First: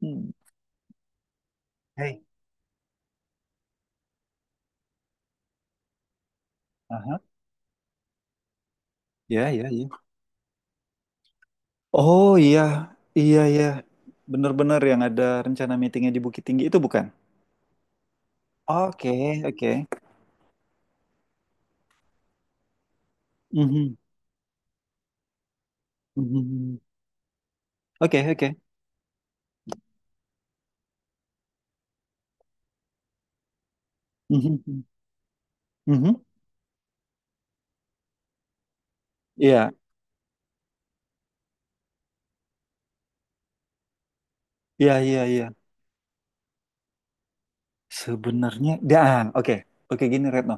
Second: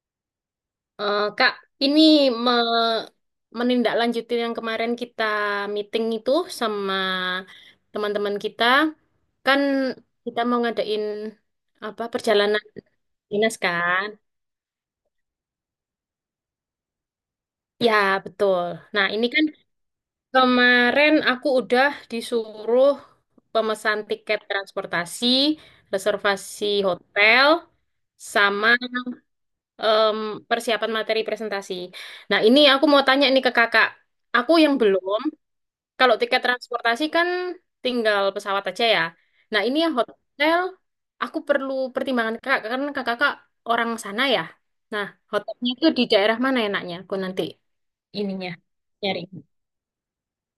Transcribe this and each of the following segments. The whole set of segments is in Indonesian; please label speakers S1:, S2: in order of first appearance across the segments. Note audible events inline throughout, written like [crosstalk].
S1: Hmm.
S2: Eh, Kak, ini
S1: Hey.
S2: me- menindaklanjuti yang kemarin kita meeting itu sama
S1: Aha.
S2: teman-teman kita.
S1: Ya,
S2: Kan
S1: ya, ya.
S2: kita mau ngadain apa
S1: Oh iya,
S2: perjalanan
S1: iya,
S2: dinas
S1: iya.
S2: kan?
S1: Bener-bener yang ada rencana meetingnya di Bukit Tinggi itu bukan?
S2: Ya, betul. Nah, ini
S1: Oke,
S2: kan
S1: oke.
S2: kemarin aku udah disuruh
S1: Mhm,
S2: pemesan tiket transportasi, reservasi
S1: mhm.
S2: hotel,
S1: Oke, oke.
S2: sama em, persiapan materi presentasi. Nah, ini aku mau tanya nih ke kakak. Aku yang
S1: Mhm,
S2: belum. Kalau
S1: mhm.
S2: tiket transportasi kan tinggal pesawat aja ya. Nah,
S1: Iya,
S2: ini yang hotel aku perlu pertimbangan Kak karena Kakak orang sana ya.
S1: iya,
S2: Nah,
S1: iya, iya.
S2: hotelnya itu di daerah mana enaknya? Aku nanti ininya
S1: Sebenarnya,
S2: nyari.
S1: dan oke, oke gini Retno.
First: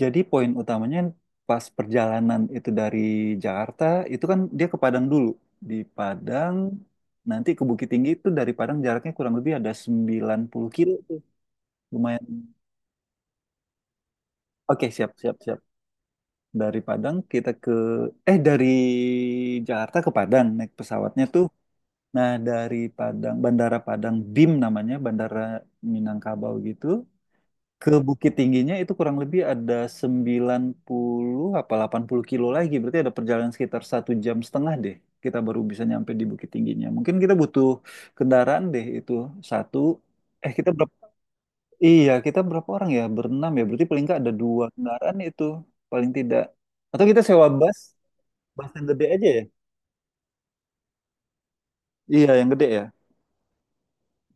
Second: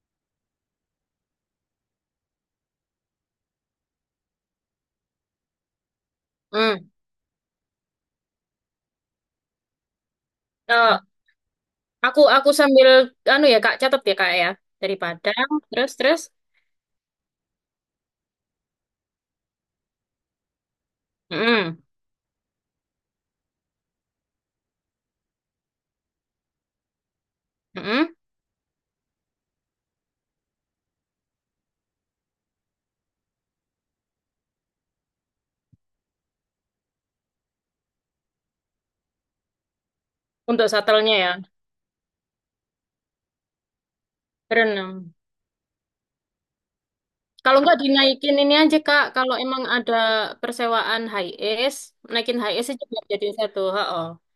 S1: Jadi poin utamanya pas perjalanan itu dari Jakarta, itu kan dia ke Padang dulu. Di Padang,
S2: Hmm.
S1: nanti ke Bukit Tinggi itu dari Padang jaraknya kurang lebih ada 90 kilo
S2: Eh,
S1: tuh.
S2: aku
S1: Lumayan.
S2: aku sambil anu ya Kak catat ya Kak ya
S1: Oke,
S2: dari
S1: siap, siap,
S2: Padang
S1: siap.
S2: terus terus.
S1: Dari Padang kita ke eh dari Jakarta ke Padang naik pesawatnya tuh.
S2: Mm-mm.
S1: Nah, dari Padang, Bandara Padang BIM namanya, Bandara Minangkabau gitu. Ke
S2: Mm-mm.
S1: Bukit Tingginya itu kurang lebih ada 90 apa 80 kilo lagi. Berarti ada perjalanan sekitar 1 jam setengah deh. Kita baru bisa nyampe di Bukit Tingginya. Mungkin kita butuh kendaraan deh itu satu. Eh,
S2: Untuk
S1: kita berapa?
S2: shuttle-nya ya
S1: Iya, kita berapa orang ya? Berenam ya. Berarti paling nggak ada dua
S2: berenang.
S1: kendaraan itu paling tidak. Atau kita sewa
S2: Kalau
S1: bus,
S2: nggak dinaikin ini
S1: bus
S2: aja
S1: yang
S2: Kak
S1: gede aja
S2: kalau
S1: ya?
S2: emang ada persewaan high es,
S1: Iya,
S2: naikin
S1: yang
S2: high
S1: gede
S2: es
S1: ya.
S2: aja biar jadi satu. Ha.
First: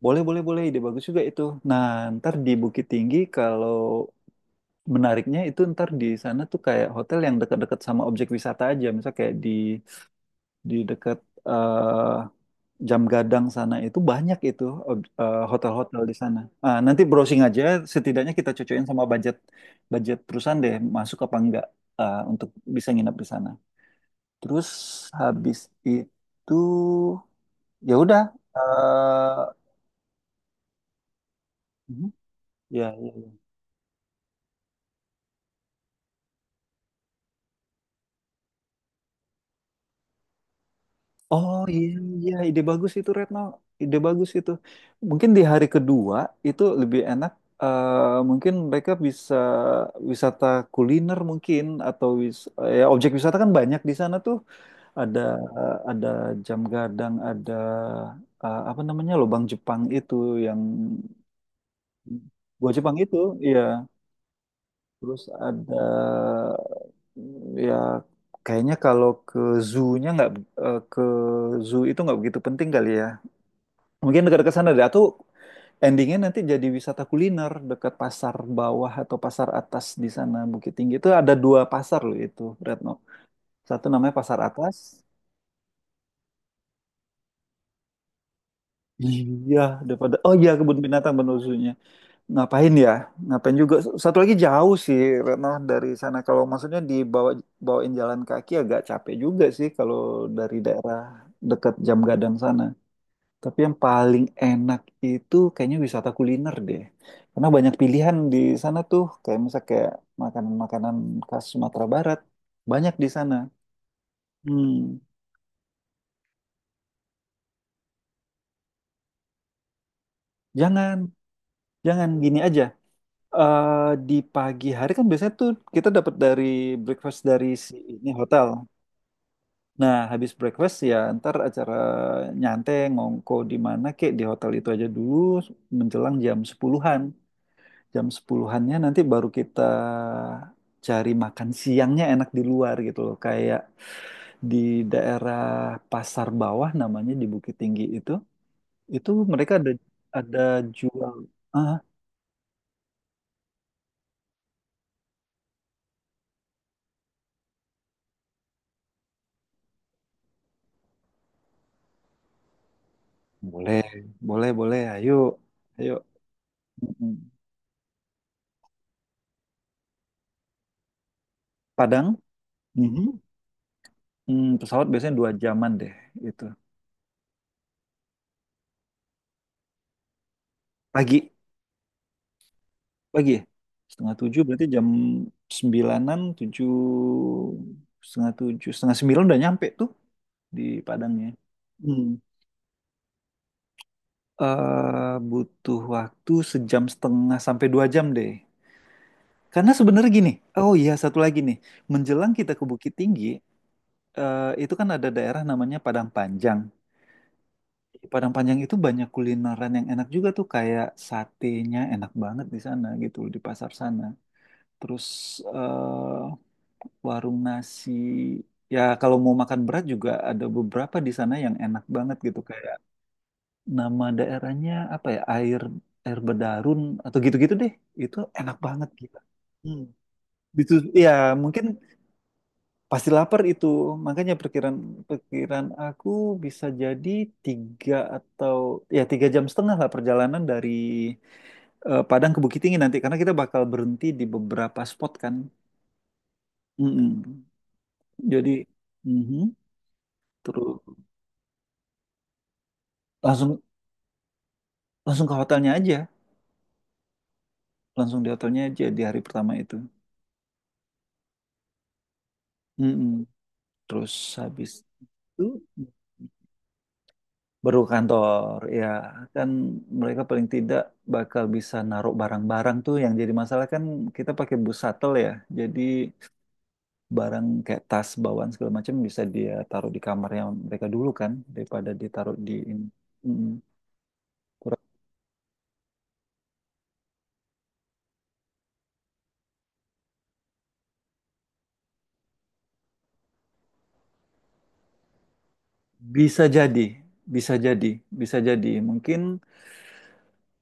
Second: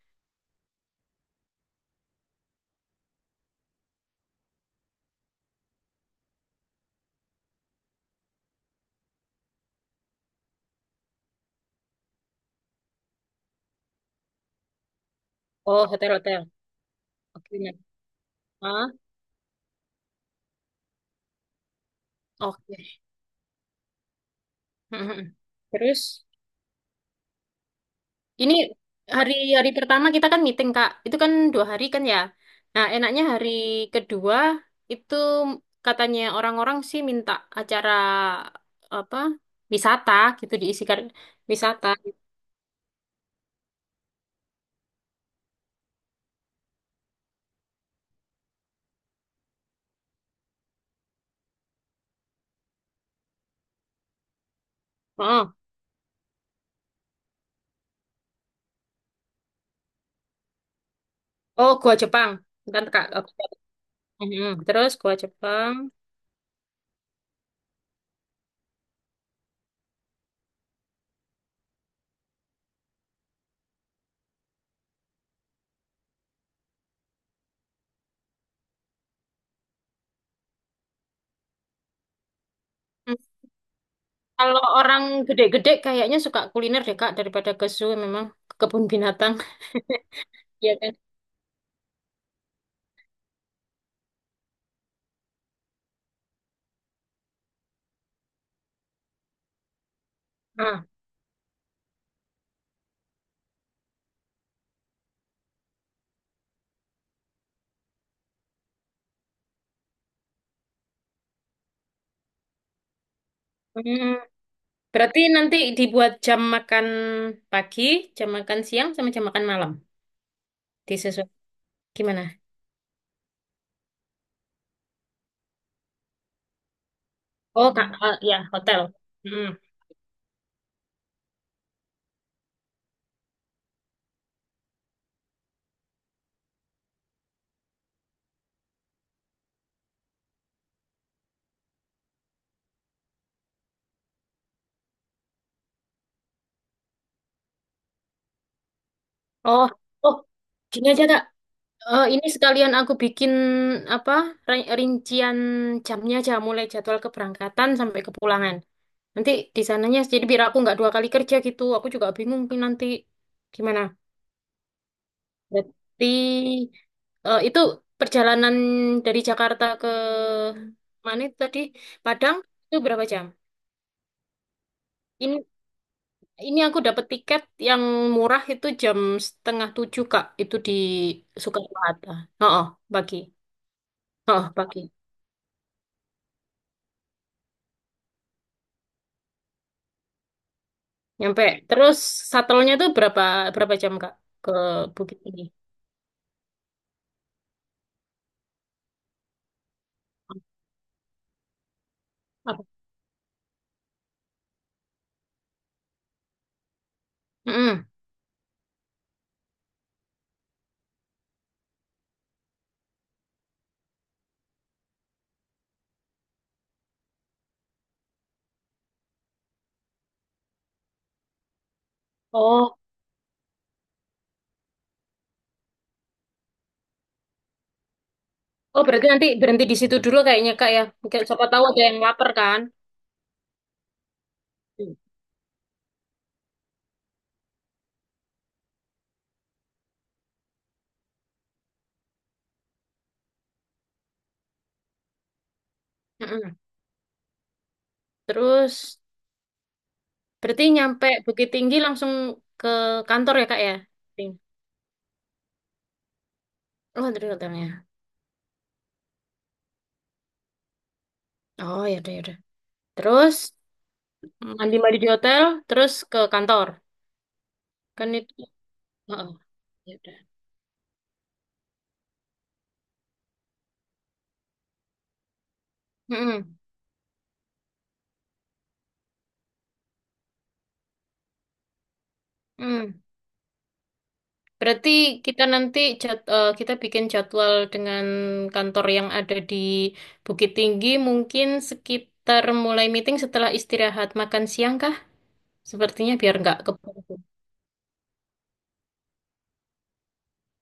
S1: Boleh, boleh, boleh. Ide bagus juga itu. Nah, ntar di Bukit Tinggi kalau menariknya itu ntar di sana tuh kayak hotel yang dekat-dekat sama objek wisata aja. Misal kayak di dekat eh, Jam Gadang sana itu banyak itu
S2: Oh,
S1: hotel-hotel di sana.
S2: hotel-hotel.
S1: Ah, nanti browsing
S2: Oke,
S1: aja,
S2: ya.
S1: setidaknya kita cocokin
S2: Ah,
S1: sama budget budget perusahaan deh, masuk apa enggak untuk
S2: oke.
S1: bisa nginep di sana. Terus
S2: Mhm.
S1: habis
S2: Terus,
S1: itu ya udah
S2: ini
S1: eh,
S2: hari-hari pertama kita kan meeting, Kak. Itu kan dua hari kan
S1: mhm,
S2: ya. Nah,
S1: ya ya.
S2: enaknya
S1: Ya.
S2: hari kedua itu katanya orang-orang sih minta acara apa wisata gitu diisikan
S1: Oh
S2: wisata.
S1: iya, iya, ide bagus itu Retno, ide bagus itu. Mungkin di hari kedua itu lebih enak. Mungkin mereka bisa wisata kuliner mungkin atau wis, ya objek wisata kan banyak di sana tuh. Ada
S2: Oh,
S1: ada jam gadang, ada apa namanya lubang Jepang itu yang
S2: oh gua Jepang.
S1: gua
S2: Bentar,
S1: Jepang
S2: Kak.
S1: itu,
S2: Aku
S1: iya.
S2: catat. Mhm. Terus gua
S1: Terus
S2: Jepang.
S1: ada ya kayaknya kalau ke zoo-nya nggak eh, ke zoo itu nggak begitu penting kali ya. Mungkin dekat-dekat sana deh. Atau endingnya nanti jadi wisata kuliner dekat pasar bawah atau pasar atas di sana Bukit Tinggi itu ada 2 pasar loh itu Retno.
S2: Hmm.
S1: Satu namanya pasar
S2: Kalau
S1: atas.
S2: orang gede-gede kayaknya suka kuliner deh, Kak, daripada ke zoo, memang ke kebun binatang.
S1: Iya,
S2: [laughs]
S1: daripada oh iya
S2: Iya
S1: kebun
S2: kan?
S1: binatang bener zoo. Ngapain ya? Ngapain juga? Satu lagi jauh sih, Retno, dari sana. Kalau maksudnya bawain jalan kaki agak capek juga sih kalau dari
S2: Ah.
S1: daerah dekat Jam Gadang sana. Tapi yang paling enak itu kayaknya wisata kuliner deh. Karena banyak pilihan di sana tuh, kayak misal kayak makanan-makanan khas Sumatera Barat. Banyak di sana.
S2: Hmm,
S1: Hmm,
S2: berarti nanti dibuat jam makan pagi, jam makan siang, sama jam makan malam.
S1: jangan,
S2: Disesuai.
S1: jangan gini
S2: Gimana?
S1: aja. Di pagi hari kan biasanya tuh kita dapat dari breakfast dari
S2: Oh,
S1: si
S2: kak,
S1: ini
S2: eh, ya,
S1: hotel.
S2: hotel. Hmm.
S1: Nah, habis breakfast ya ntar acara nyantai ngongko di mana kek di hotel itu aja dulu menjelang Jam 10-annya nanti baru kita cari makan siangnya enak di luar gitu loh. Kayak di daerah Pasar Bawah namanya di Bukit Tinggi itu, mereka
S2: Oh,
S1: ada
S2: oh,
S1: ada
S2: gini aja,
S1: jual
S2: Kak.
S1: ah,
S2: Eh, ini sekalian aku bikin apa rincian jamnya aja, mulai jadwal keberangkatan sampai kepulangan. Nanti di sananya, jadi biar aku nggak dua kali kerja gitu. Aku juga bingung nih nanti
S1: boleh,
S2: gimana.
S1: boleh, boleh. Ayo, ayo.
S2: Berarti
S1: Mm-mm.
S2: itu perjalanan dari Jakarta ke mana itu tadi
S1: Padang,
S2: Padang itu berapa
S1: mhm.
S2: jam?
S1: Hmm, pesawat biasanya dua
S2: Ini
S1: jaman deh itu.
S2: ini aku dapat tiket yang murah itu jam setengah tujuh Kak. Itu di
S1: Pagi.
S2: Soekarno Hatta. Oh, oh, pagi.
S1: Pagi ya? Setengah tujuh
S2: Oh,
S1: berarti jam
S2: pagi.
S1: sembilanan, tujuh, setengah sembilan udah nyampe tuh di Padangnya.
S2: Nyampe. Terus
S1: Hmm.
S2: satelnya tuh berapa berapa jam Kak ke
S1: Eh,
S2: Bukit Tinggi.
S1: butuh waktu 1 jam setengah sampai 2 jam deh. Karena sebenarnya gini, oh iya satu lagi nih, menjelang kita ke
S2: Apa?
S1: Bukit Tinggi, itu kan ada daerah namanya Padang Panjang.
S2: Mm-mm.
S1: Di Padang Panjang itu banyak kulineran yang enak juga tuh, kayak satenya enak banget di sana gitu, di pasar sana. Terus eh, warung nasi. Ya kalau mau makan berat juga ada beberapa di sana yang enak banget gitu kayak
S2: Oh,
S1: nama daerahnya apa ya air air bedarun atau gitu-gitu deh. Itu enak
S2: oh
S1: banget
S2: berarti
S1: gitu.
S2: nanti berhenti di
S1: Hmm.
S2: situ dulu kayaknya Kak
S1: Itu
S2: ya.
S1: ya
S2: Mungkin siapa tahu
S1: mungkin
S2: ada yang lapar kan.
S1: pasti lapar itu. Makanya perkiraan
S2: Mm.
S1: perkiraan aku bisa jadi tiga atau ya 3 jam setengah lah perjalanan dari Padang ke Bukit Tinggi nanti karena kita bakal berhenti di beberapa spot kan.
S2: Mm-mm.
S1: Mm-mm. Jadi
S2: Terus
S1: mhm.
S2: berarti
S1: Terus
S2: nyampe Bukit Tinggi langsung ke kantor ya Kak
S1: langsung
S2: ya? Ting-
S1: langsung ke hotelnya aja
S2: Oh, dari hotelnya.
S1: langsung di hotelnya aja di hari pertama itu.
S2: Oh, ya udah.
S1: Mm-mm.
S2: Terus
S1: Terus habis
S2: mandi-mandi di hotel,
S1: itu
S2: terus ke kantor.
S1: baru ke
S2: Kan itu.
S1: kantor ya
S2: Heeh,
S1: kan
S2: ya udah.
S1: mereka paling tidak bakal bisa naruh barang-barang tuh yang jadi masalah kan kita pakai bus shuttle ya jadi
S2: Mm-mm,
S1: barang kayak tas bawaan segala macam bisa dia taruh di kamarnya mereka dulu kan daripada ditaruh di ini.
S2: mm.
S1: Mm-mm. Kurang-
S2: Berarti kita nanti eh, kita bikin jadwal dengan kantor yang ada di Bukit Tinggi mungkin sekitar mulai meeting setelah istirahat makan siang kah? Sepertinya biar
S1: bisa
S2: nggak
S1: jadi
S2: keburu.
S1: bisa jadi bisa jadi mungkin.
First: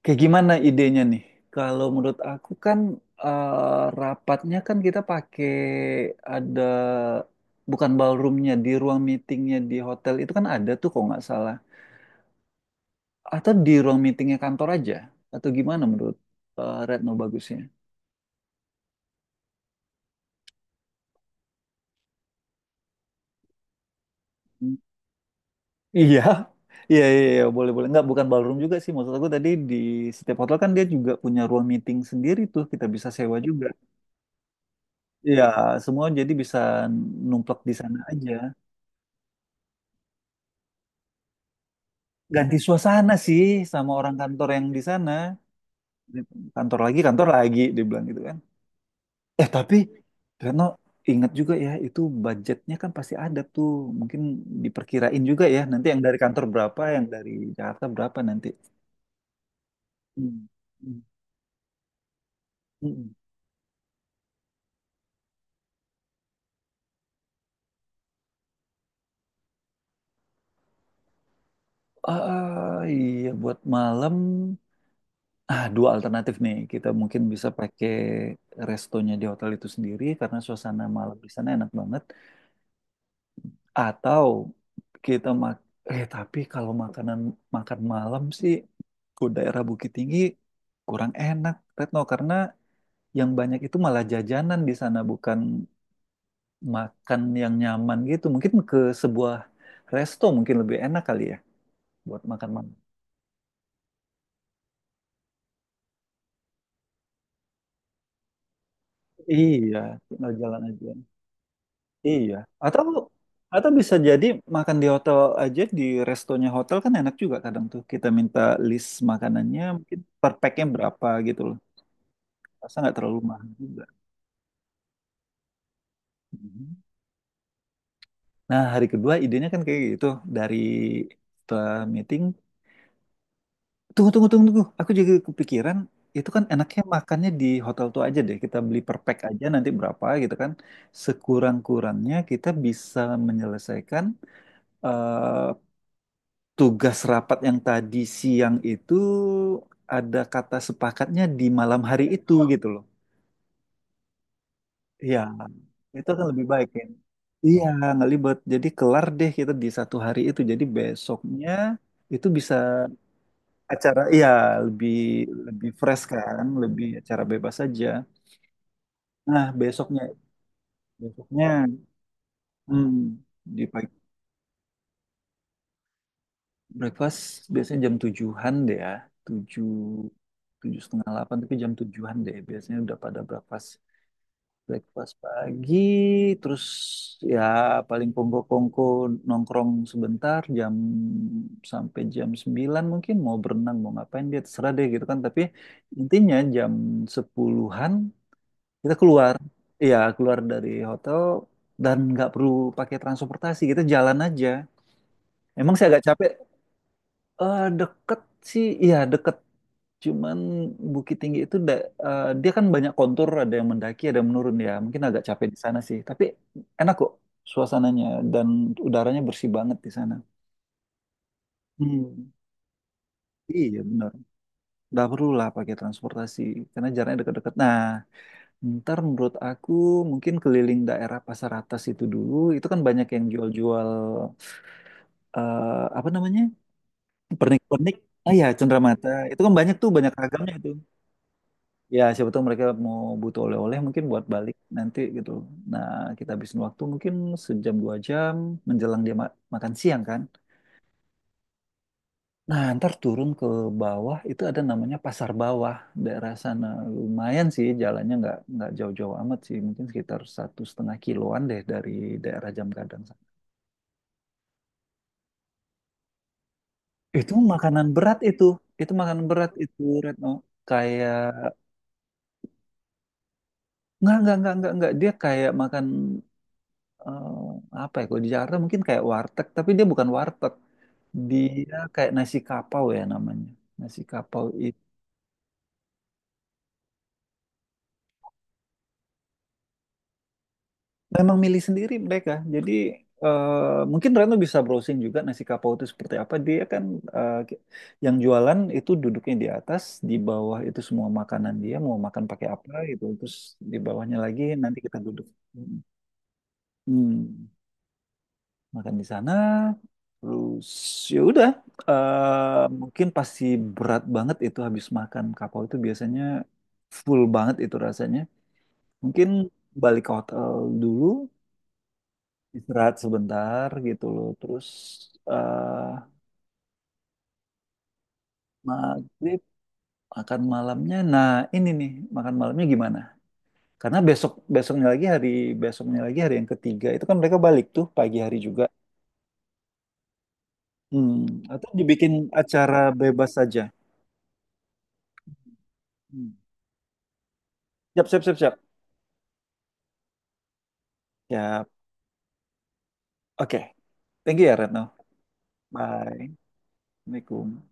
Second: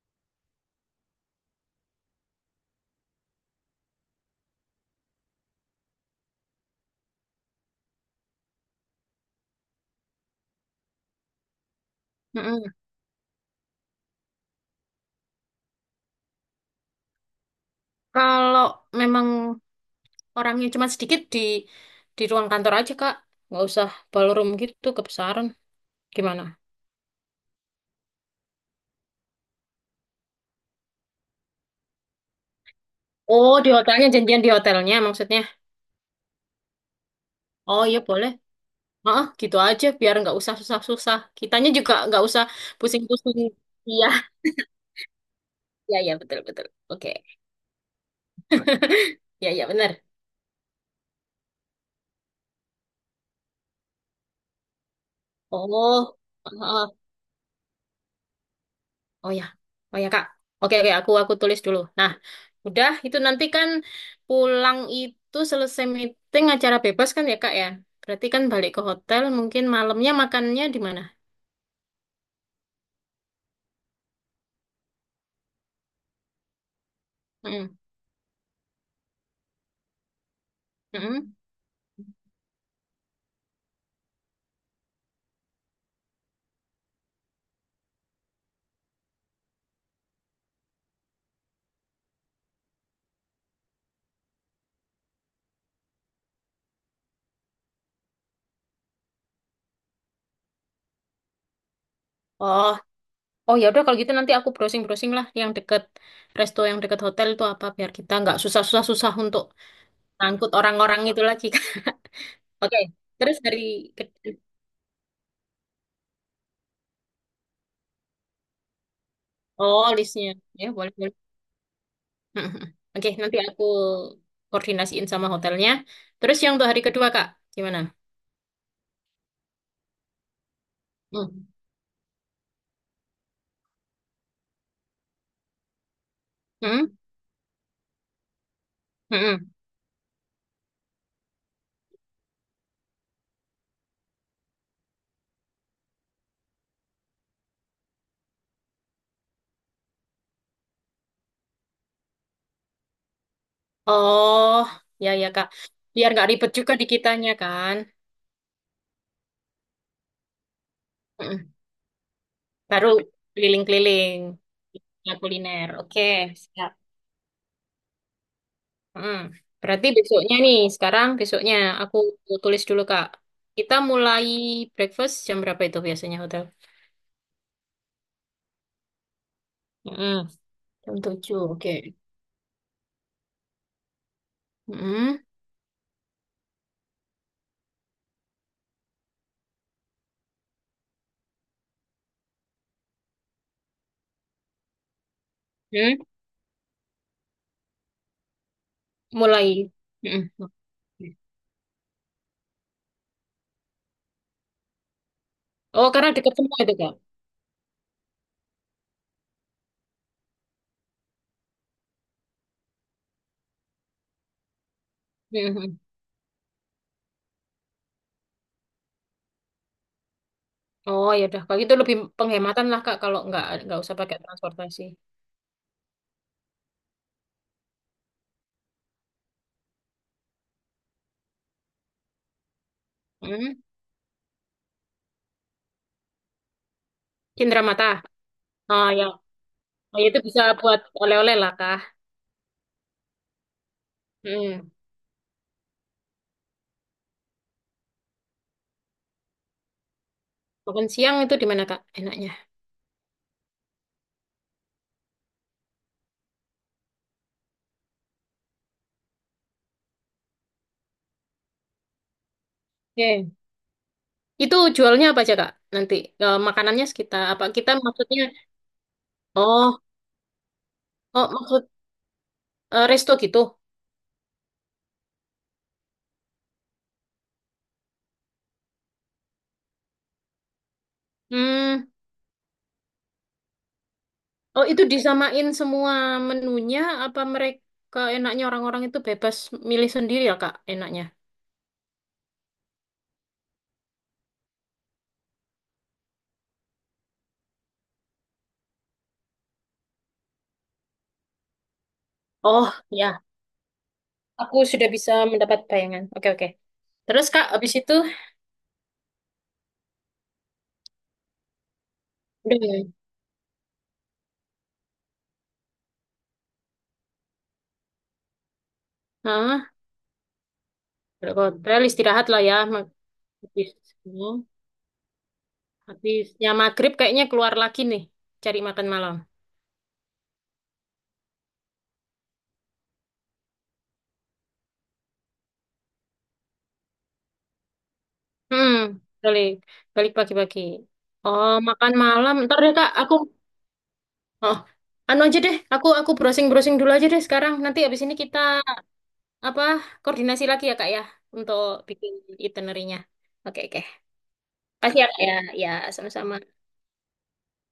S1: Kayak gimana idenya nih? Kalau menurut aku kan rapatnya kan kita pakai ada bukan ballroomnya di ruang meetingnya di hotel itu kan ada tuh kalau nggak salah.
S2: Mm-mm.
S1: Atau di ruang meetingnya kantor aja? Atau gimana menurut Retno bagusnya?
S2: Kalau memang orangnya cuma sedikit di ruang kantor aja, Kak. Nggak usah ballroom
S1: Hmm.
S2: gitu kebesaran.
S1: Iya, [laughs]
S2: Gimana?
S1: iya, iya, iya, boleh, boleh. Nggak, bukan ballroom juga sih. Maksud aku tadi di setiap hotel kan dia juga punya ruang meeting sendiri tuh. Kita bisa sewa
S2: Oh,
S1: juga.
S2: di hotelnya, janjian di hotelnya maksudnya.
S1: Iya, semua jadi bisa numplak di
S2: Oh
S1: sana
S2: iya boleh.
S1: aja,
S2: Heeh, gitu aja biar nggak usah susah-susah. Kitanya juga nggak usah
S1: ganti suasana
S2: pusing-pusing.
S1: sih sama
S2: Iya,
S1: orang kantor yang di sana.
S2: iya, iya
S1: Gitu.
S2: betul betul.
S1: Kantor lagi
S2: Oke,
S1: kantor lagi dia bilang gitu kan,
S2: iya iya
S1: tapi
S2: benar.
S1: Reno ingat juga ya itu budgetnya kan pasti ada tuh mungkin diperkirain juga ya nanti yang
S2: Oh,
S1: dari kantor berapa
S2: heeh.
S1: yang dari Jakarta berapa nanti.
S2: Oh ya, oh ya Kak.
S1: Hmm.
S2: Oke oke,
S1: Hmm.
S2: aku tulis dulu. Nah, udah
S1: Hmm.
S2: itu nanti kan pulang itu selesai meeting acara bebas kan ya Kak ya. Berarti kan balik ke hotel mungkin malamnya makannya di mana?
S1: Ah, iya buat malam dua alternatif nih kita mungkin bisa
S2: Mm-mm.
S1: pakai restonya di hotel itu sendiri karena suasana malam di
S2: Mm-mm.
S1: sana enak banget. Atau kita mak eh tapi kalau makan malam sih ke daerah Bukit Tinggi kurang enak Retno karena yang banyak itu malah jajanan di sana bukan makan yang nyaman gitu. Mungkin ke sebuah resto mungkin lebih enak kali ya buat makan
S2: Oh,
S1: malam.
S2: oh ya udah kalau gitu nanti aku browsing-browsing lah yang deket resto yang deket hotel itu apa biar kita nggak susah untuk
S1: Iya, tinggal
S2: ngangkut
S1: jalan aja.
S2: orang-orang itu lagi kan.
S1: Iya.
S2: [laughs] Oke,
S1: Atau
S2: terus dari
S1: atau bisa
S2: ke-
S1: jadi makan di hotel aja di restonya hotel kan enak juga kadang tuh. Kita minta list makanannya
S2: oh
S1: mungkin per
S2: listnya
S1: packnya
S2: ya boleh
S1: berapa
S2: boleh. [laughs]
S1: gitu.
S2: Mhm.
S1: Rasa nggak
S2: Oke,
S1: terlalu
S2: nanti
S1: mahal
S2: aku
S1: juga.
S2: koordinasiin sama hotelnya. Terus yang untuk hari
S1: Mhm.
S2: kedua Kak, gimana?
S1: Nah, hari kedua idenya kan kayak gitu. Dari
S2: Hmm.
S1: setelah meeting, tunggu, tunggu, tunggu, tunggu. Aku juga kepikiran, itu kan enaknya
S2: Hmm?
S1: makannya di hotel tuh aja deh. Kita beli per pack aja
S2: Mhm.
S1: nanti berapa gitu kan. Sekurang-kurangnya kita bisa menyelesaikan eh, tugas rapat yang tadi siang itu ada kata sepakatnya di malam hari itu gitu.
S2: Oh, ya
S1: Iya,
S2: ya Kak. Biar
S1: itu kan
S2: nggak
S1: lebih
S2: ribet
S1: baik
S2: juga
S1: ya.
S2: di kitanya
S1: Iya,
S2: kan.
S1: nggak libet. Jadi kelar deh kita di satu hari itu. Jadi besoknya
S2: Mhm.
S1: itu bisa
S2: Baru
S1: acara,
S2: keliling-keliling
S1: iya lebih
S2: ya, kuliner.
S1: lebih
S2: Oke,
S1: fresh kan,
S2: siap.
S1: lebih acara bebas saja.
S2: Mhm.
S1: Nah
S2: Berarti
S1: besoknya,
S2: besoknya nih, sekarang
S1: besoknya
S2: besoknya aku tulis dulu
S1: hmm,
S2: Kak.
S1: di
S2: Kita
S1: pagi
S2: mulai breakfast jam berapa itu biasanya hotel?
S1: breakfast biasanya jam tujuhan deh ya, tujuh
S2: Mm-mm.
S1: tujuh
S2: Jam
S1: setengah delapan
S2: 7
S1: tapi jam
S2: oke.
S1: tujuhan deh biasanya udah pada breakfast. Breakfast
S2: Mm-mm.
S1: pagi, terus ya paling kongko-kongko nongkrong sebentar jam sampai jam 9 mungkin mau berenang, mau ngapain dia terserah deh gitu kan. Tapi
S2: Mm.
S1: intinya jam sepuluhan an kita keluar.
S2: Mulai.
S1: Iya,
S2: Mm-mm.
S1: keluar
S2: Oke.
S1: dari hotel dan nggak perlu pakai transportasi, kita jalan aja. Emang
S2: Oh,
S1: saya agak
S2: karena
S1: capek.
S2: dekat semua itu, Kak.
S1: Deket sih, iya deket. Cuman Bukit Tinggi itu dia kan banyak kontur, ada yang mendaki, ada yang menurun ya. Mungkin agak capek di sana
S2: Mm-mm.
S1: sih, tapi enak kok suasananya dan udaranya bersih banget di sana.
S2: Oh, ya udah. Kalau gitu lebih
S1: Hmm,
S2: penghematan lah, Kak, kalau
S1: iya
S2: nggak usah
S1: benar.
S2: pakai transportasi.
S1: Nggak perlu lah pakai transportasi karena jaraknya dekat-dekat. Nah, ntar menurut aku mungkin keliling daerah Pasar Atas itu dulu. Itu kan banyak yang
S2: Mm.
S1: jual-jual eh, apa namanya
S2: Cindramata.
S1: pernik-pernik. Ah ya,
S2: Ah, ya.
S1: cenderamata. Itu kan banyak tuh,
S2: Oh, ya
S1: banyak
S2: itu bisa
S1: ragamnya itu.
S2: buat oleh-oleh lah, Kak.
S1: Ya siapa tahu mereka mau butuh oleh-oleh mungkin buat balik
S2: Mm.
S1: nanti gitu. Nah, kita habisin waktu mungkin 1 jam 2 jam menjelang dia makan siang kan.
S2: Makan siang itu di mana, Kak? Enaknya.
S1: Nah, ntar turun ke bawah itu ada namanya Pasar Bawah daerah sana. Lumayan sih jalannya nggak jauh-jauh amat sih, mungkin sekitar 1,5 kiloan deh dari daerah Jamkadang sana.
S2: Oke. Itu jualnya apa aja, Kak? Nanti eh, makanannya sekitar
S1: Itu
S2: apa? Kita
S1: makanan berat
S2: maksudnya
S1: itu makanan berat
S2: oh,
S1: itu Retno. Kayak
S2: oh maksud eh, resto gitu.
S1: Nggak, nggak. Dia kayak makan eh, apa ya kalau di Jakarta mungkin kayak warteg tapi dia bukan warteg dia
S2: Hmm.
S1: kayak nasi kapau ya namanya nasi kapau
S2: Oh,
S1: itu
S2: itu disamain semua menunya apa mereka enaknya orang-orang itu bebas milih sendiri ya, Kak, enaknya?
S1: memang milih sendiri mereka jadi mungkin Reno bisa browsing juga nasi kapau itu seperti apa dia kan eh, ki- yang jualan itu duduknya di atas di bawah itu semua makanan dia mau makan pakai apa
S2: Oh,
S1: gitu
S2: ya.
S1: terus di bawahnya lagi
S2: Aku
S1: nanti
S2: sudah
S1: kita
S2: bisa
S1: duduk.
S2: mendapat
S1: Hmm.
S2: bayangan. Oke, oke. Terus, Kak,
S1: Hmm.
S2: habis itu
S1: Makan di sana terus ya udah
S2: udah ya.
S1: mungkin pasti berat banget itu habis makan kapau itu biasanya full banget itu rasanya mungkin
S2: Hah?
S1: balik ke hotel dulu
S2: Udah hotel istirahat lah ya.
S1: istirahat sebentar
S2: Habis
S1: gitu
S2: ini,
S1: loh terus eh
S2: habisnya maghrib kayaknya keluar lagi nih cari makan malam.
S1: maghrib makan malamnya nah ini nih makan malamnya gimana karena besoknya lagi hari yang ketiga itu kan mereka balik tuh pagi hari juga.
S2: Hmm, balik balik pagi-pagi.
S1: Hmm.
S2: Oh,
S1: Atau
S2: makan
S1: dibikin
S2: malam. Ntar deh,
S1: acara
S2: Kak, aku
S1: bebas saja.
S2: oh, anu aja deh. Aku
S1: Hmm.
S2: browsing-browsing dulu aja deh sekarang. Nanti habis
S1: Siap
S2: ini
S1: siap siap
S2: kita
S1: siap.
S2: apa koordinasi lagi ya Kak ya untuk
S1: Ya,
S2: bikin itinerinya.
S1: oke.
S2: Oke oke.
S1: Thank you ya, Retno.
S2: Pasti ya Kak ya. Ya
S1: Bye.
S2: sama-sama.
S1: Assalamualaikum.